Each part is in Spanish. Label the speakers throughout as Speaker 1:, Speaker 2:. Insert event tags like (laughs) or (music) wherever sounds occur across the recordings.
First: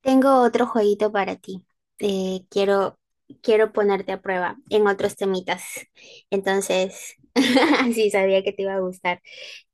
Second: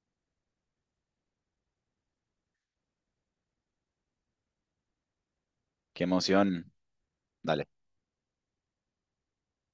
Speaker 1: Tengo otro jueguito para ti. Eh, quiero, quiero ponerte a prueba en otros temitas.
Speaker 2: Qué emoción.
Speaker 1: Entonces,
Speaker 2: Dale,
Speaker 1: (laughs) sí, sabía que te iba a gustar.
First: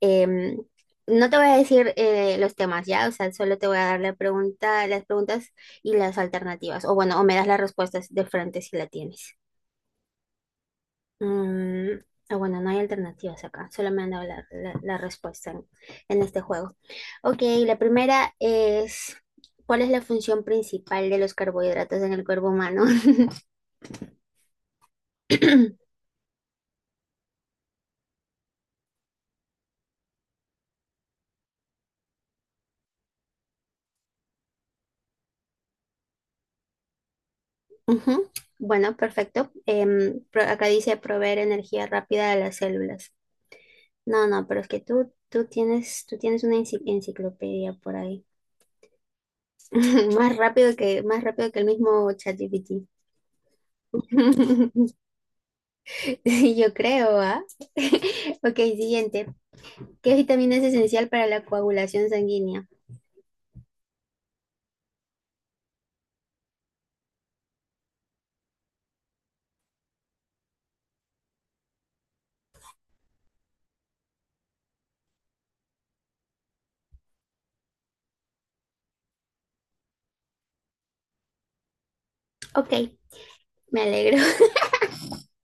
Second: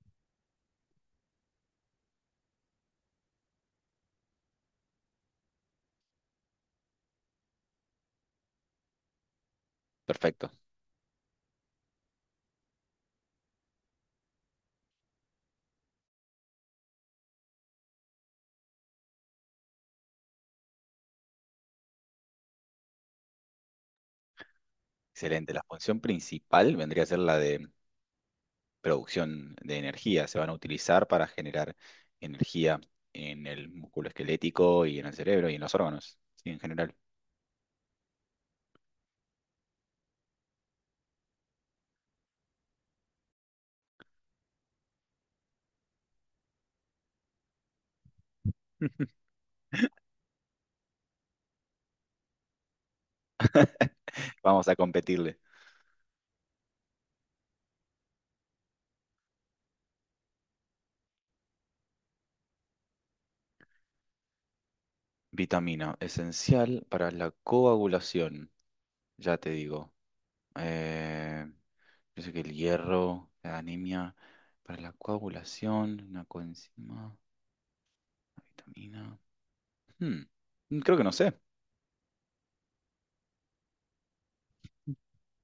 Speaker 1: Em, no te voy a decir los temas, ¿ya? O sea, solo te voy a dar la pregunta, las preguntas y las alternativas. O bueno, o me das las respuestas de frente si la tienes.
Speaker 2: perfecto.
Speaker 1: Mm, ah, bueno, no hay alternativas acá, solo me han dado la respuesta en este juego. Ok, la primera es, ¿cuál es la función principal de los carbohidratos en el cuerpo humano? (coughs)
Speaker 2: Excelente. La
Speaker 1: (laughs)
Speaker 2: función principal vendría a ser la de producción de energía. Se van a utilizar para generar energía en el músculo esquelético y en el cerebro y en los órganos, sí, en general.
Speaker 1: Ujú. Bueno, perfecto. Em, acá dice proveer energía rápida a las células. No, no, pero es que tú tienes una enciclopedia por ahí. (laughs) Más rápido más rápido que el mismo ChatGPT.
Speaker 2: (laughs) Vamos a
Speaker 1: (laughs)
Speaker 2: competirle.
Speaker 1: Sí, yo creo, ¿ah? (laughs) Ok, siguiente. ¿Qué vitamina es esencial para la coagulación sanguínea?
Speaker 2: Vitamina, esencial para la coagulación. Ya te digo. Eh, yo sé que el hierro, la anemia, para la coagulación, una coenzima, una vitamina. Hmm, Creo que no sé.
Speaker 1: Ok, me alegro.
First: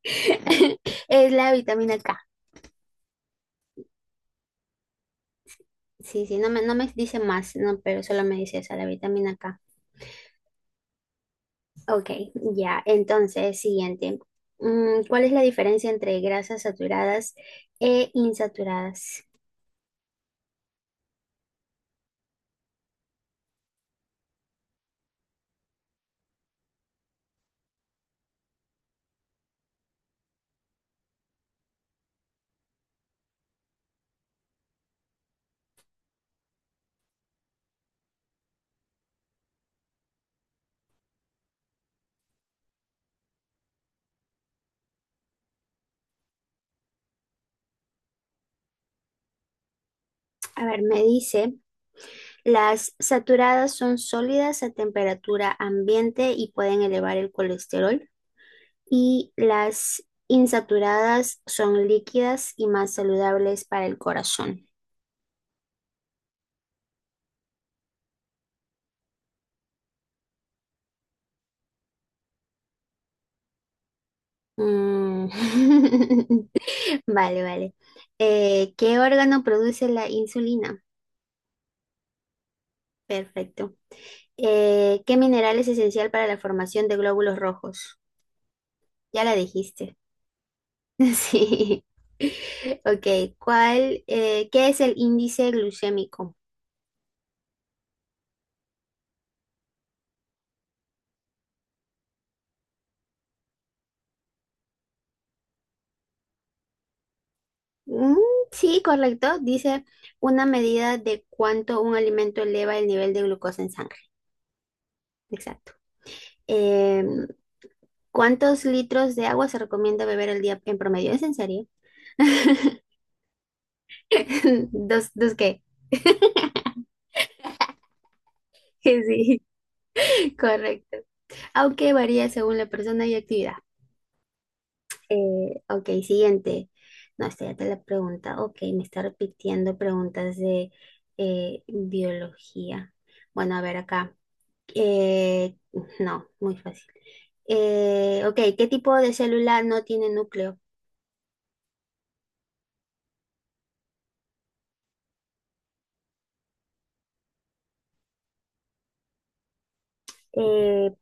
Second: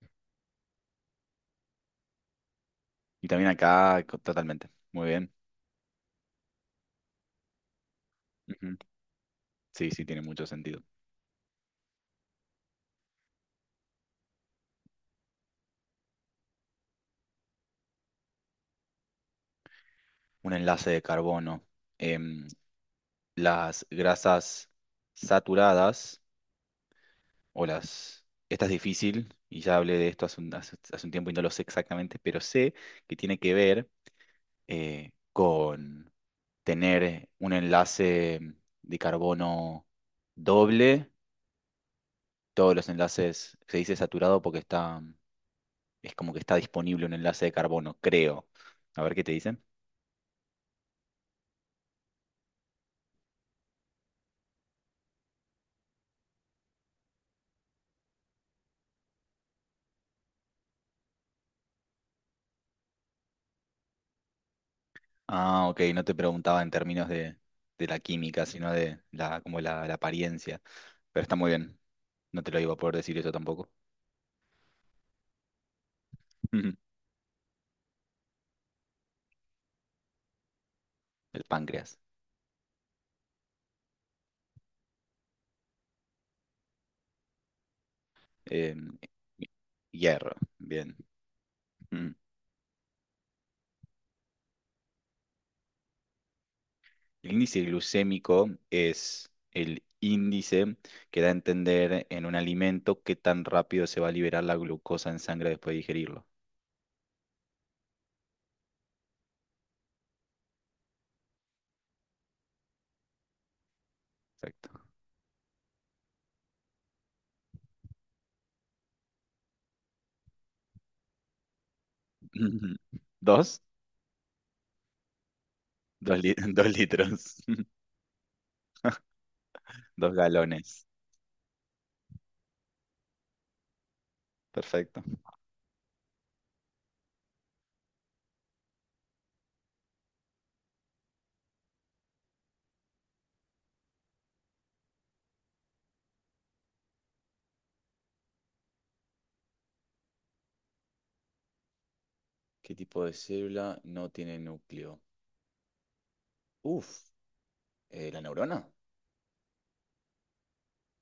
Speaker 1: (laughs) Es la vitamina K.
Speaker 2: Y también acá, totalmente. Muy bien.
Speaker 1: Sí, sí, no me dice más, no, pero solo me dice
Speaker 2: Ujú.
Speaker 1: esa, la vitamina K.
Speaker 2: Sí, sí, tiene mucho sentido.
Speaker 1: Ok, ya. Entonces, siguiente. Mm, ¿cuál es la diferencia entre grasas saturadas e insaturadas?
Speaker 2: Un enlace de carbono. Em, las grasas saturadas o las... Esta es difícil y ya hablé de esto hace un tiempo y no lo sé exactamente, pero sé que tiene que ver con tener un enlace de carbono doble. Todos los enlaces se dice saturado porque está... es como que está disponible un enlace de carbono, creo. A ver qué te dicen.
Speaker 1: A ver, me dice, las saturadas son sólidas a temperatura ambiente y pueden elevar el colesterol y las insaturadas son líquidas y más saludables para el corazón.
Speaker 2: Ah, ok, no te preguntaba en términos de la química, sino de la apariencia. Pero está muy bien. No te lo iba a poder decir eso tampoco.
Speaker 1: Mm. (laughs)
Speaker 2: (laughs) El
Speaker 1: Vale, vale. ¿Qué órgano produce la insulina?
Speaker 2: páncreas.
Speaker 1: Perfecto. ¿Qué mineral es esencial para la formación de glóbulos rojos?
Speaker 2: Em,
Speaker 1: Ya la dijiste.
Speaker 2: hierro, bien.
Speaker 1: (laughs) Sí.
Speaker 2: Mm.
Speaker 1: Ok, ¿qué es el índice glucémico?
Speaker 2: El índice glucémico es el índice que da a entender en un alimento qué tan rápido se va a liberar la glucosa en sangre después de digerirlo.
Speaker 1: Mm, sí, correcto. Dice una medida de cuánto un alimento eleva el nivel de glucosa en sangre.
Speaker 2: Exacto.
Speaker 1: Exacto. Eh, ¿Cuántos litros de agua se recomienda beber al día en promedio? ¿Es en serio? (laughs)
Speaker 2: (laughs) Dos.
Speaker 1: ¿Dos, dos qué?
Speaker 2: Dos, (laughs) dos litros,
Speaker 1: (laughs) Sí,
Speaker 2: (laughs) dos galones.
Speaker 1: correcto. Aunque varía según la persona y actividad.
Speaker 2: Perfecto.
Speaker 1: Ok, siguiente. No, esta ya te la pregunta. Ok, me está repitiendo preguntas de biología. Bueno, a ver acá. Eh, no, muy fácil. Ok, ¿qué tipo de célula no tiene núcleo?
Speaker 2: ¿Qué tipo de célula no tiene núcleo? Uf, ¿la neurona?
Speaker 1: Eh,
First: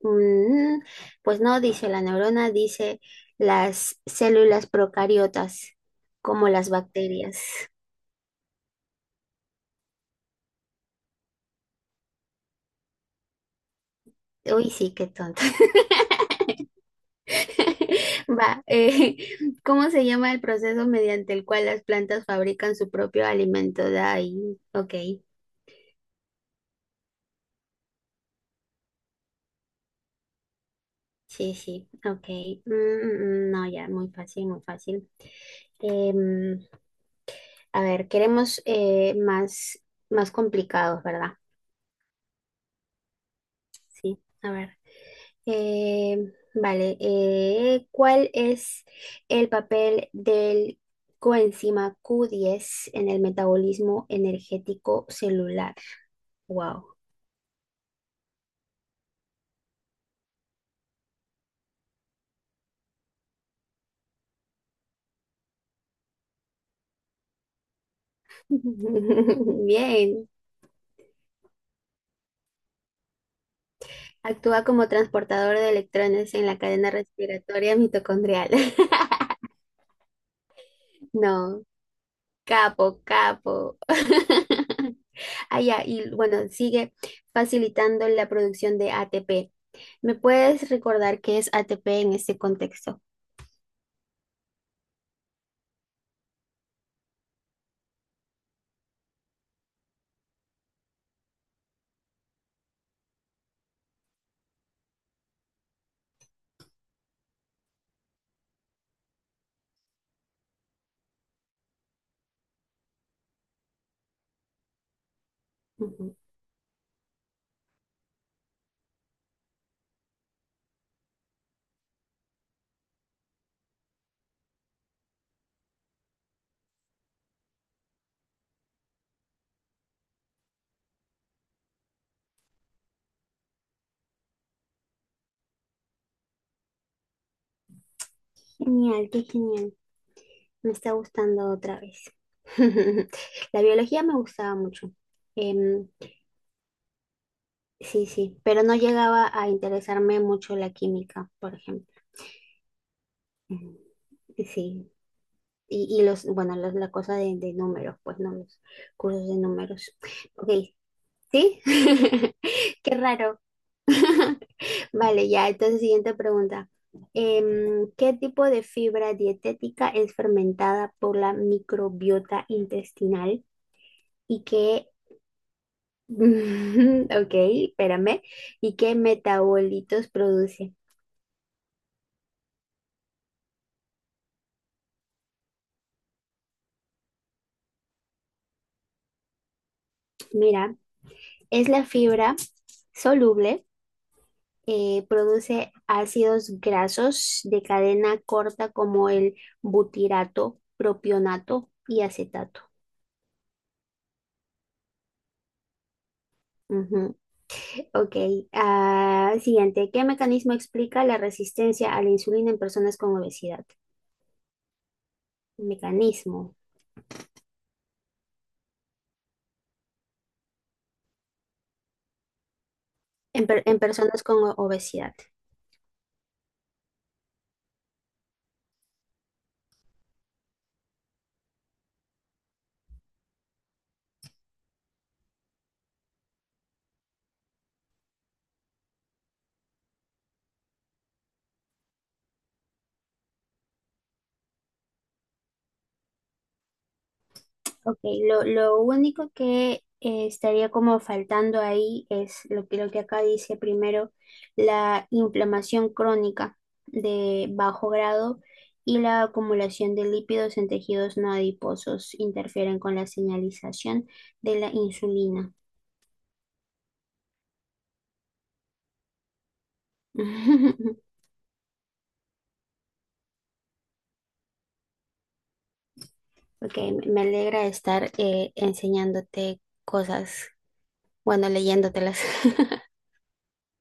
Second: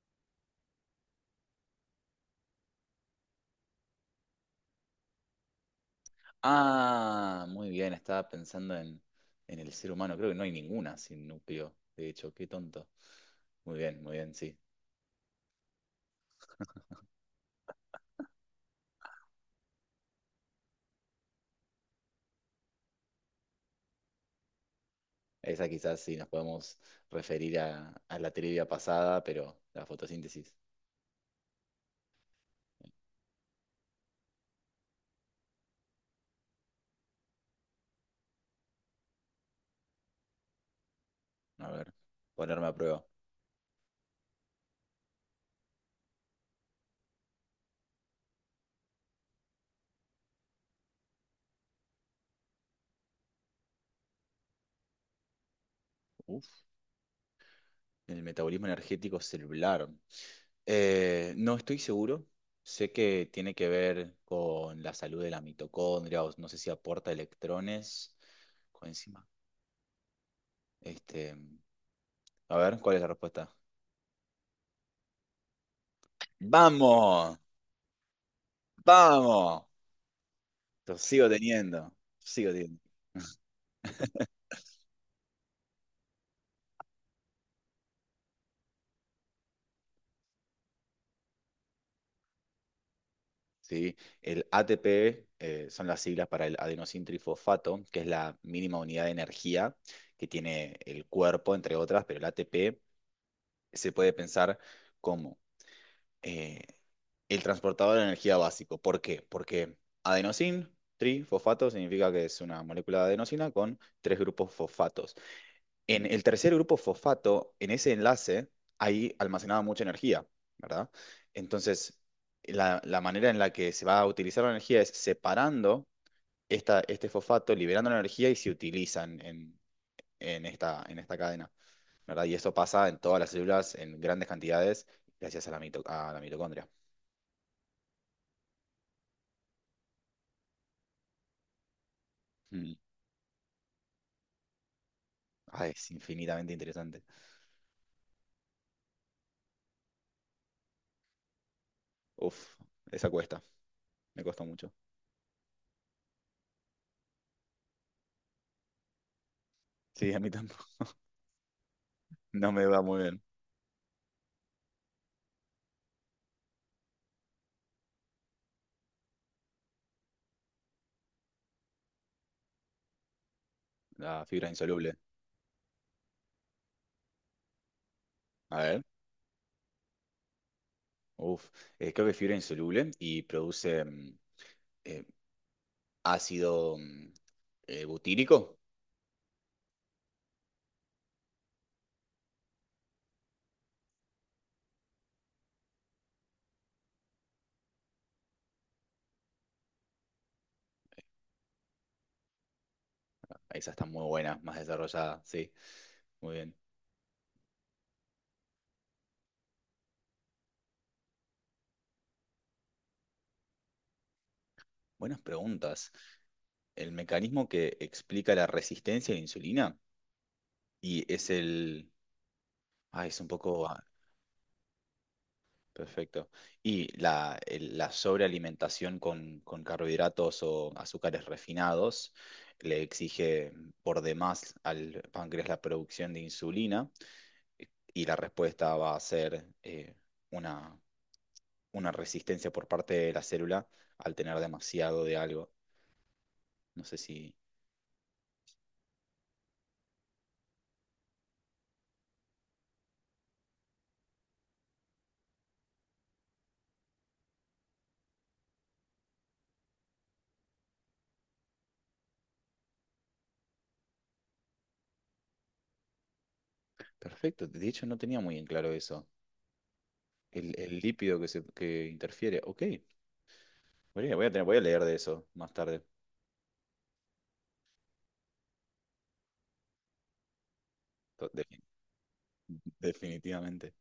Speaker 1: Mm, pues no dice la neurona, dice las células procariotas, como las bacterias.
Speaker 2: Ah, muy bien, estaba pensando en el ser humano. Creo que no hay ninguna sin núcleo, de hecho, qué tonto. Muy bien, sí.
Speaker 1: Uy, sí, qué tonto. (laughs) Va, ¿cómo se llama el proceso mediante el cual las plantas fabrican su propio alimento? De ahí, ok,
Speaker 2: Esa quizás sí nos podemos referir a la trivia pasada, pero la fotosíntesis.
Speaker 1: sí, sí, ok. Mm, mm, mm, no, ya, muy fácil, muy fácil. Em, a ver, queremos más complicados, ¿verdad?
Speaker 2: A ver, ponerme a prueba.
Speaker 1: Sí, a ver. Vale, ¿Cuál es el papel del coenzima Q10 en el metabolismo energético celular?
Speaker 2: Uf.
Speaker 1: Wow.
Speaker 2: En el metabolismo energético celular. No estoy seguro. Sé que tiene que ver con la salud de la mitocondria, o no sé si aporta electrones, coenzima.
Speaker 1: (laughs) Bien.
Speaker 2: Este, a ver, ¿cuál es la respuesta?
Speaker 1: Actúa como transportador de electrones en la cadena
Speaker 2: ¡Vamos!
Speaker 1: respiratoria mitocondrial. (laughs)
Speaker 2: ¡Vamos! Lo sigo
Speaker 1: No,
Speaker 2: teniendo. Sigo teniendo.
Speaker 1: capo, capo.
Speaker 2: (laughs)
Speaker 1: (laughs) Ah, ya, y bueno, sigue facilitando la producción de ATP. ¿Me puedes recordar qué es ATP en este contexto?
Speaker 2: Sí, el ATP son las siglas para el adenosín trifosfato, que es la mínima unidad de energía que tiene el cuerpo, entre otras, pero el ATP se puede pensar como eh, el transportador de energía básico. ¿Por qué? Porque adenosin, trifosfato, significa que es una molécula de adenosina con tres grupos fosfatos. En
Speaker 1: Ujú.
Speaker 2: el tercer grupo fosfato, en ese enlace, hay almacenada mucha energía, ¿verdad? Entonces, la manera en la que se va a utilizar la energía es separando este fosfato, liberando la energía y se utilizan en esta cadena. ¿Verdad? Y esto pasa en todas las células en grandes cantidades gracias a a la mitocondria.
Speaker 1: Genial, qué genial. Me está gustando otra vez.
Speaker 2: Mm.
Speaker 1: (laughs) La biología me gustaba mucho.
Speaker 2: Ah,
Speaker 1: Em,
Speaker 2: es infinitamente interesante.
Speaker 1: sí, sí, pero no llegaba a interesarme mucho la química, por ejemplo.
Speaker 2: Uf, esa cuesta,
Speaker 1: Ujú.
Speaker 2: me costó mucho.
Speaker 1: Sí, y los, bueno, la cosa de números, pues no, los cursos de números.
Speaker 2: Sí, a mí
Speaker 1: Ok,
Speaker 2: tampoco. (laughs)
Speaker 1: ¿sí? (laughs)
Speaker 2: No me va
Speaker 1: Qué
Speaker 2: muy bien.
Speaker 1: raro. (laughs) Vale, ya, entonces siguiente pregunta. Em, ¿qué tipo de fibra dietética es fermentada por la microbiota intestinal?
Speaker 2: La
Speaker 1: Y
Speaker 2: fibra
Speaker 1: qué,
Speaker 2: insoluble.
Speaker 1: (laughs) ok, espérame,
Speaker 2: A
Speaker 1: y
Speaker 2: ver,
Speaker 1: qué metabolitos produce.
Speaker 2: uf, creo que fibra insoluble y produce eh, ácido butírico.
Speaker 1: Mira, es la fibra soluble, produce ácidos grasos de cadena corta como el butirato, propionato y acetato.
Speaker 2: Esa está muy buena, más desarrollada, sí. Muy bien.
Speaker 1: Ujú. Ok, ah, siguiente, ¿qué mecanismo explica la resistencia a la insulina en personas con obesidad?
Speaker 2: Buenas preguntas.
Speaker 1: Mecanismo
Speaker 2: El mecanismo que explica la resistencia a la insulina y es el... Ah, es un
Speaker 1: en
Speaker 2: poco...
Speaker 1: en
Speaker 2: ah,
Speaker 1: personas con obesidad.
Speaker 2: perfecto. ¿Y la, la sobrealimentación con carbohidratos o azúcares refinados le exige por demás al páncreas la producción de insulina? Y la respuesta va a ser una, una resistencia por parte de la célula al tener demasiado de algo. No sé si...
Speaker 1: Ok, lo único que estaría como faltando ahí es lo lo que acá dice primero, la inflamación crónica de bajo grado y la acumulación de lípidos en tejidos no adiposos interfieren con la señalización de la insulina.
Speaker 2: Perfecto. De hecho, no tenía muy en claro eso. El
Speaker 1: (laughs)
Speaker 2: lípido que, se, que interfiere. Ok. Voy a leer de eso más tarde.
Speaker 1: Ok, me alegra estar enseñándote cosas,
Speaker 2: to-
Speaker 1: bueno,
Speaker 2: de-
Speaker 1: leyéndotelas. (laughs)
Speaker 2: definitivamente.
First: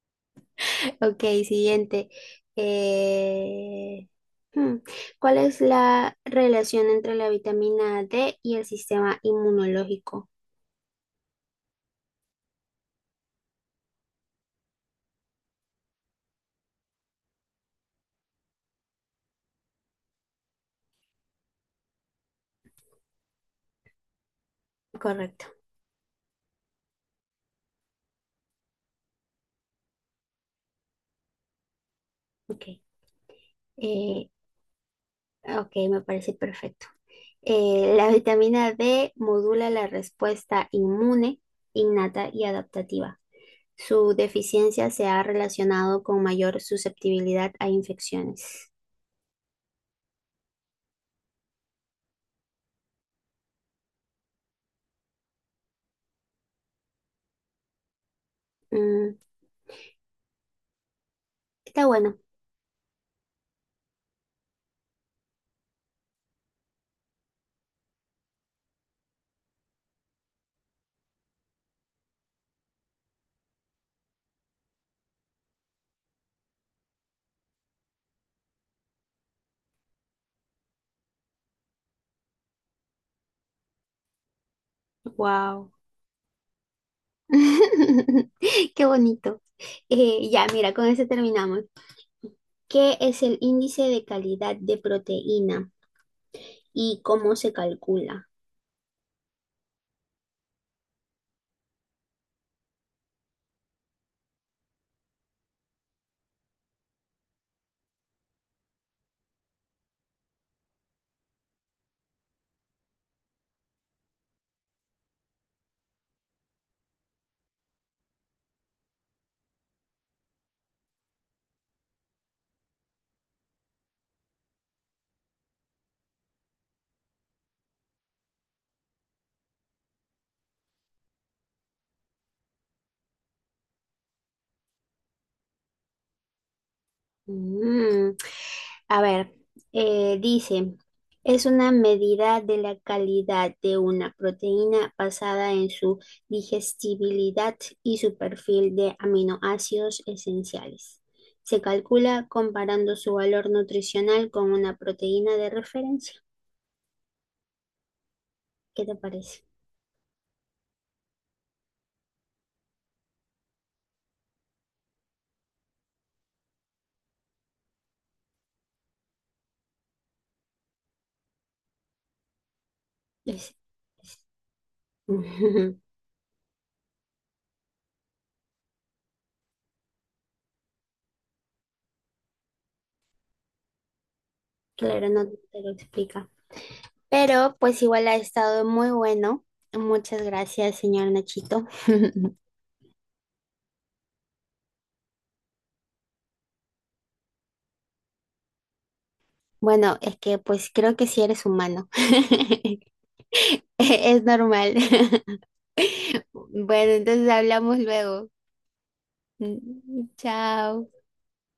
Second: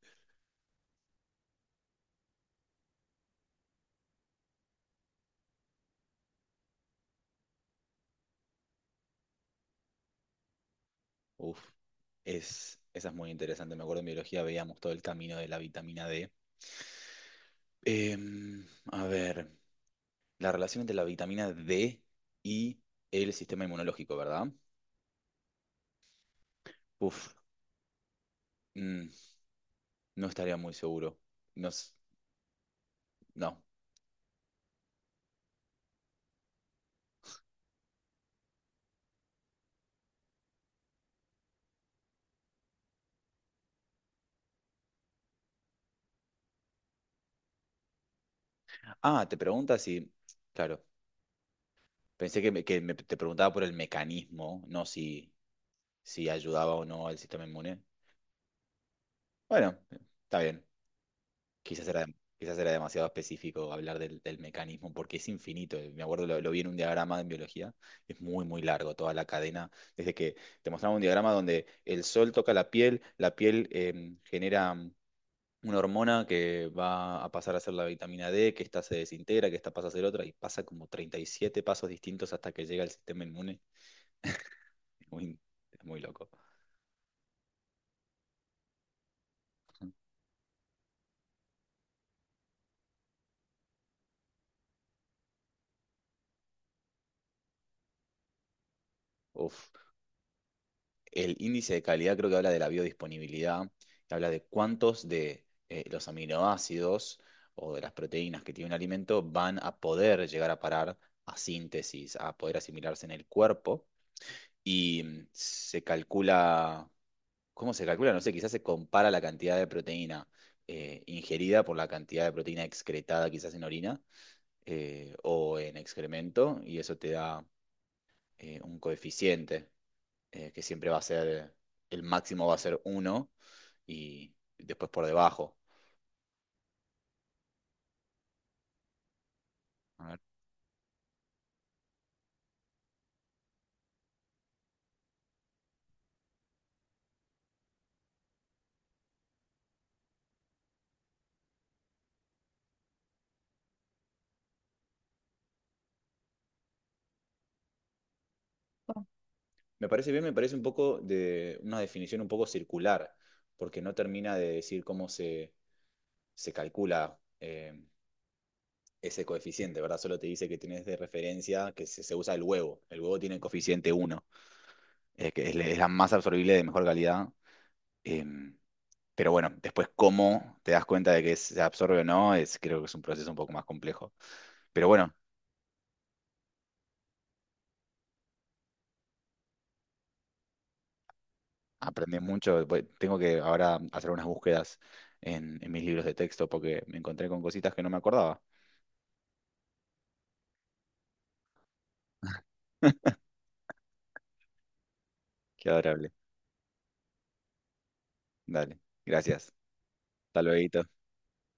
Speaker 1: Ok, siguiente. Eh, hmm, ¿cuál es la relación entre la vitamina D y el sistema inmunológico?
Speaker 2: Uf, es, esa es muy interesante. Me acuerdo en biología veíamos todo el camino de la vitamina D. Em, a ver, la relación entre la vitamina D y el sistema inmunológico, ¿verdad?
Speaker 1: Correcto.
Speaker 2: Uf, mm, no estaría muy seguro. No,
Speaker 1: Ok.
Speaker 2: no.
Speaker 1: Eh, ok, me parece perfecto. La vitamina D modula la respuesta inmune, innata y adaptativa. Su deficiencia se ha relacionado con mayor susceptibilidad a infecciones.
Speaker 2: Ah, te preguntas si... Claro, pensé que, te preguntaba por el mecanismo, no si, si ayudaba o no al sistema inmune.
Speaker 1: Mm,
Speaker 2: Bueno, está bien.
Speaker 1: está bueno.
Speaker 2: Quizás era demasiado específico hablar del mecanismo porque es infinito. Me acuerdo, lo vi en un diagrama en biología, es muy, muy largo toda la cadena. Desde que te mostraba un diagrama donde el sol toca la piel genera una hormona que va a pasar a ser la vitamina D, que esta se desintegra, que esta pasa a ser otra, y pasa como 37 pasos distintos hasta que llega al sistema inmune. Es muy,
Speaker 1: Wow.
Speaker 2: es muy loco.
Speaker 1: (laughs) Qué bonito. Ya, mira, con eso terminamos. ¿Qué es el índice de calidad de proteína y cómo se calcula?
Speaker 2: Uf. El índice de calidad creo que habla de la biodisponibilidad, que habla de cuántos de los aminoácidos o de las proteínas que tiene un alimento van a poder llegar a parar a síntesis, a poder asimilarse en el cuerpo. Y se calcula, ¿cómo se calcula? No sé, quizás se compara la cantidad de proteína ingerida por la cantidad de proteína excretada quizás en orina o en excremento, y eso te da un coeficiente que siempre va a ser, el máximo va a ser uno y después por debajo.
Speaker 1: Mm, a ver,
Speaker 2: A ver.
Speaker 1: dice, es una medida de la calidad de una proteína basada en su digestibilidad y su perfil de aminoácidos esenciales. Se calcula comparando su valor nutricional con una proteína de referencia. ¿Qué te parece?
Speaker 2: Me parece bien, me parece un poco de una definición un poco circular, porque no termina de decir cómo se calcula ese coeficiente, ¿verdad? Solo te dice que tienes de referencia que se usa el huevo. El huevo tiene el
Speaker 1: Es-
Speaker 2: coeficiente uno que es, es
Speaker 1: Ujú. (laughs)
Speaker 2: la más absorbible de mejor calidad. em, pero bueno, después cómo te das cuenta de que se absorbe o no, es, creo que es un proceso un poco más complejo. Pero
Speaker 1: Claro,
Speaker 2: bueno,
Speaker 1: no te lo explica. Pero pues igual ha estado muy bueno. Muchas gracias, señor Nachito.
Speaker 2: aprendí
Speaker 1: (laughs)
Speaker 2: mucho. Tengo que ahora hacer unas búsquedas en mis libros de texto porque me encontré con cositas que no me acordaba.
Speaker 1: Bueno, es que pues creo que sí eres humano. (laughs)
Speaker 2: (laughs)
Speaker 1: Es normal. (laughs)
Speaker 2: Qué adorable.
Speaker 1: Bueno, entonces hablamos luego.
Speaker 2: Dale. Gracias.
Speaker 1: Mm,
Speaker 2: Hasta luego.
Speaker 1: chao.